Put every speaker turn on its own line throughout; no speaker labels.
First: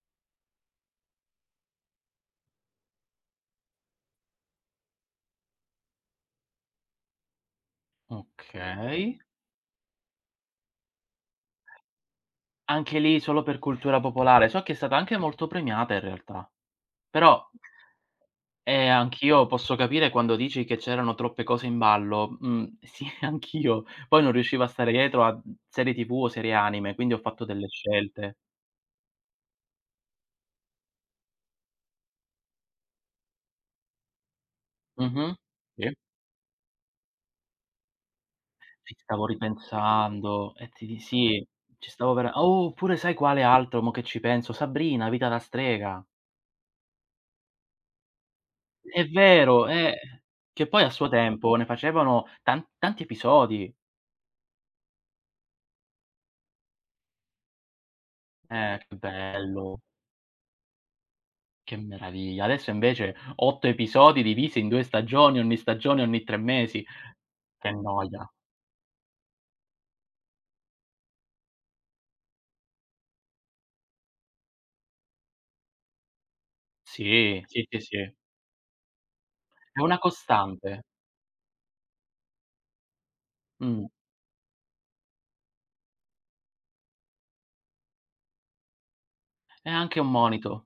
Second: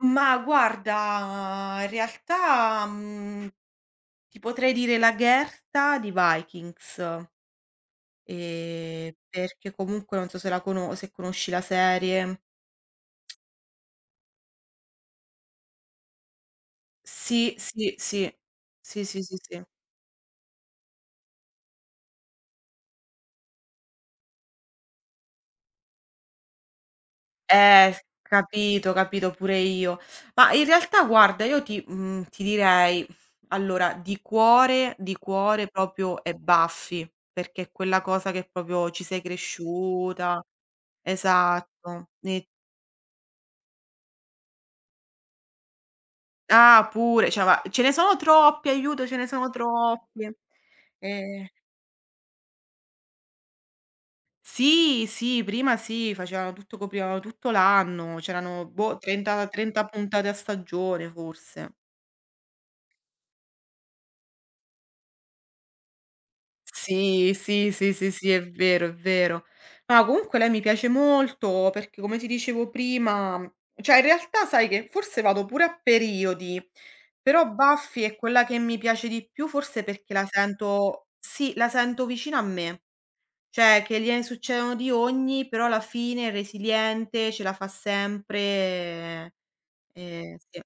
Ma guarda, in realtà, mhmm, ti potrei dire Lagertha di Vikings. Ehm,
Okay.
perché comunque, non so se la cono se conosci la serie
Anche lì solo per cultura popolare. So che è stata anche molto premiata, in realtà. Però
Sì, sì, sì.
Ehm,
Sì, sì, sì,
anch'io
sì.
posso capire quando dici che c'erano troppe cose in ballo. Mh, sì, anch'io, poi non riuscivo a stare dietro a mhmm, serie TV o serie anime, quindi ho fatto delle
Eh, s
scelte.
capito, capito, pure io. Mah, in realtà guarda io ti mhmm, ti direi, allora di cuore di
Mh-mh.
cuore
Sì.
proprio è Buffy, perché è quella cosa che proprio
Ci
ci sei
stavo
cresciuta.
ripensando e ti di sì, ci
Esatto,
stavo vera
e
oh, oppure sai quale altro mo che ci penso? "Sabrina, vita da strega".
Ah, pure. Cioè, ma ce ne sono troppe,
È
aiuto, ce ne sono
vero, eh,
troppe.
che poi a suo
Ehm
tempo ne facevano tan tanti episodi.
Sì, sì, prima sì, facevano tutto coprivano tutto l'anno, c'erano
Eh, che
boh 30,
bello.
30 puntate a stagione, forse.
Che meraviglia. Adesso invece 8 episodi divisi in 2 stagioni, ogni stagione ogni 3 mesi.
Sì, sì,
Che
sì, sì,
noia.
sì, è vero, è vero. No, comunque lei mi piace molto, perché come ti dicevo prima cioè, in realtà sai che forse vado pure a periodi.
Sì,
Però
sì, sì,
Buffy
sì.
è quella che mi piace di più,
È
forse
una
perché la
costante.
sento sì, la sento vicina a me. Cioè,
Mh.
che gliene succedono di ogni, però alla fine è resiliente, ce la fa sempre.
È anche un
Eh, e sì.
monito.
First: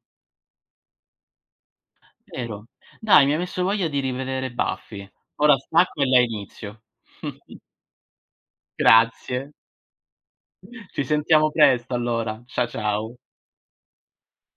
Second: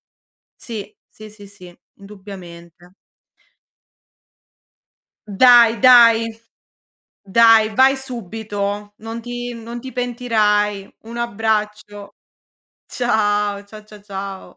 Sì, sì, sì, sì,
Vero.
indubbiamente.
Dai, mi hai messo voglia di rivedere Buffy. Ora
Dai,
stacco e la
dai
inizio.
dai, vai subito. Non
Grazie.
ti non ti pentirai.
Ci
Un
sentiamo presto
abbraccio.
allora. Cia ciao.
Ciao, cia cia ciao.